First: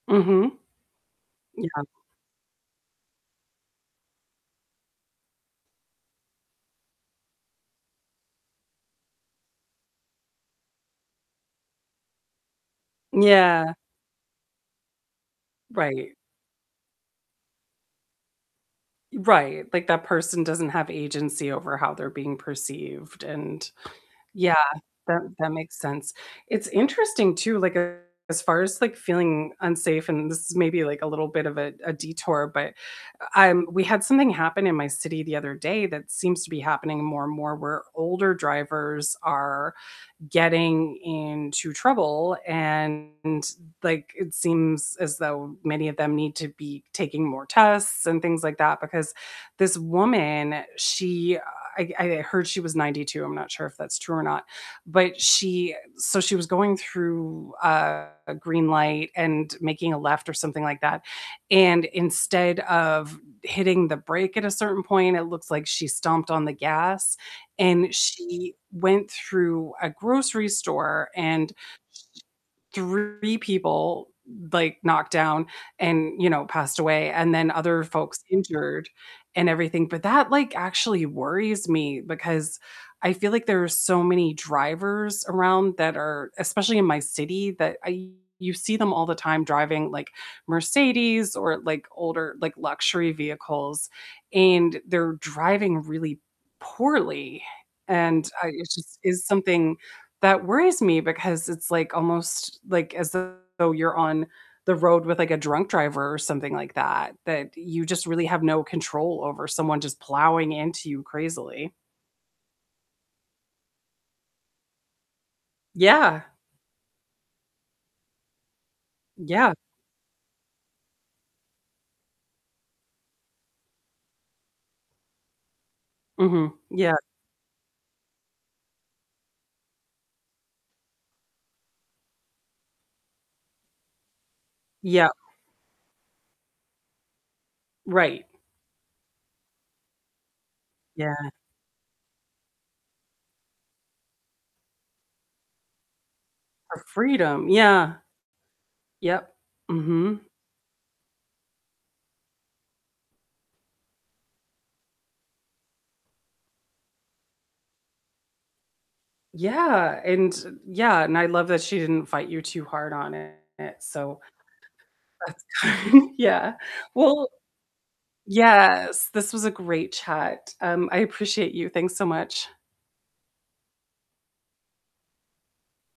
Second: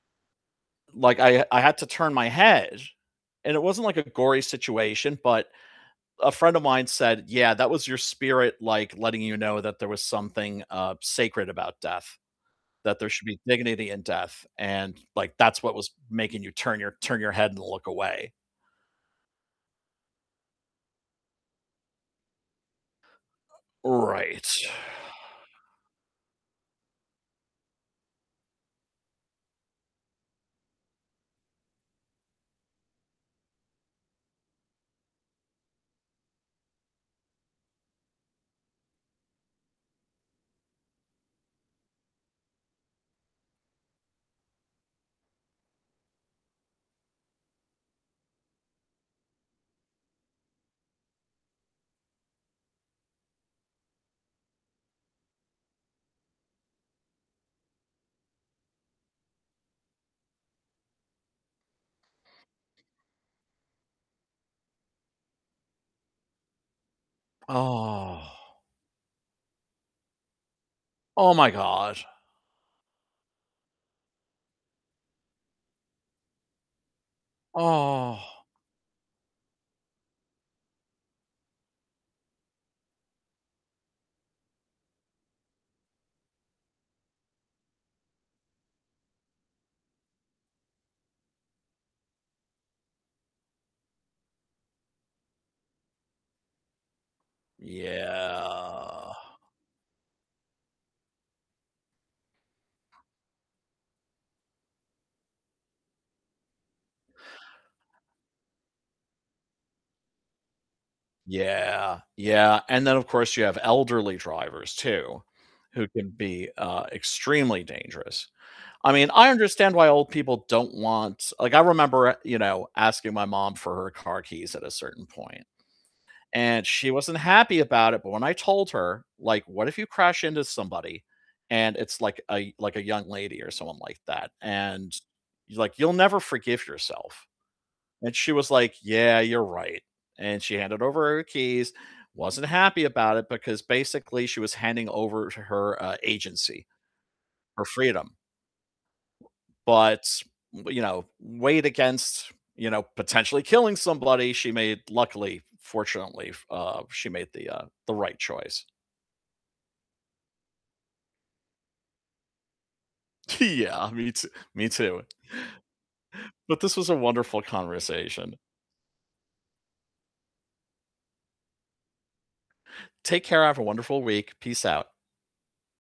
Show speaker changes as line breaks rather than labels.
Mhm.
Like I I had to
Yeah.
turn my head, and it wasn't, like, a gory situation, but a friend of mine said, "Yeah, that was your spirit, like, letting you know that there was something, uh, sacred about death, that there should be
Yeah.
dignity in death, and, like, that's what was
Right.
making you turn your turn your head and look away."
Right, like, that person doesn't have agency over how they're being perceived, and
Right.
yeah, that that makes sense, it's interesting too, like, as far as, like, feeling unsafe, and this is maybe, like, a little bit of a a detour, but, uh, I'm we had something happen in my city the other day that seems to be happening more and more where older drivers are getting into trouble, and, like, it seems as though many of them need to be taking more tests and things like that, because this woman, she, uh I g I heard she was 92, I'm not sure if that's true or not, but she so she was going through a green light, and making a left or something like that, and instead of hitting the brake at a certain point, it looks like she stomped on the gas, and
Oh.
she went through a grocery store,
Oh my
and,
gosh.
3 people, like, knocked down, and, you know, passed away, and then other
Oh.
folks injured, and everything, but that, like, actually worries me, because I feel like there are so many drivers around that are especially in my city, that I you see them all the time driving, like, Mercedes, or, like, older, like, luxury vehicles, and they're driving really poorly, and, uh, it’s just
Yeah.
is something that worries me, because it's like almost, like, as though you're on the road with, like, a drunk driver or something like that, that you just really have no control over someone just plowing into you crazily.
Yeah, yeah, and then of course you have elderly drivers too, who can
Yeah.
be, uh, extremely dangerous, I mean, I
Yeah.
understand why old people don't want like, I remember a you know, asking my mom for her car keys at a certain point,
Mhm.
and she
Yeah.
wasn't happy about it, but when I told her like, "What if you crash into somebody, and it's like a like a young lady or someone like that and"
Yeah.
like, "You'll never forgive yourself," and
Right.
she was like, "Yeah, you're right," and she handed over her
Yeah.
keys, wasn't happy about it, because basically she was handing over to her, uh, agency,
Her freedom,
her
yeah.
freedom.
Yep.
But
Mhm.
w you know, weighed against, you know, potentially killing somebody, she made luckily, fortunately f uh, she made the, uh the right choice.
Yeah, and Yeah, and I love that she didn't fight you too hard on it,
Yeah, me
so
t me too.
that's good, yeah,
But this was a
well
wonderful conversation.
yes, this was a great chat, um, I appreciate you, thanks so much.
Take care, have a wonderful week, peace out.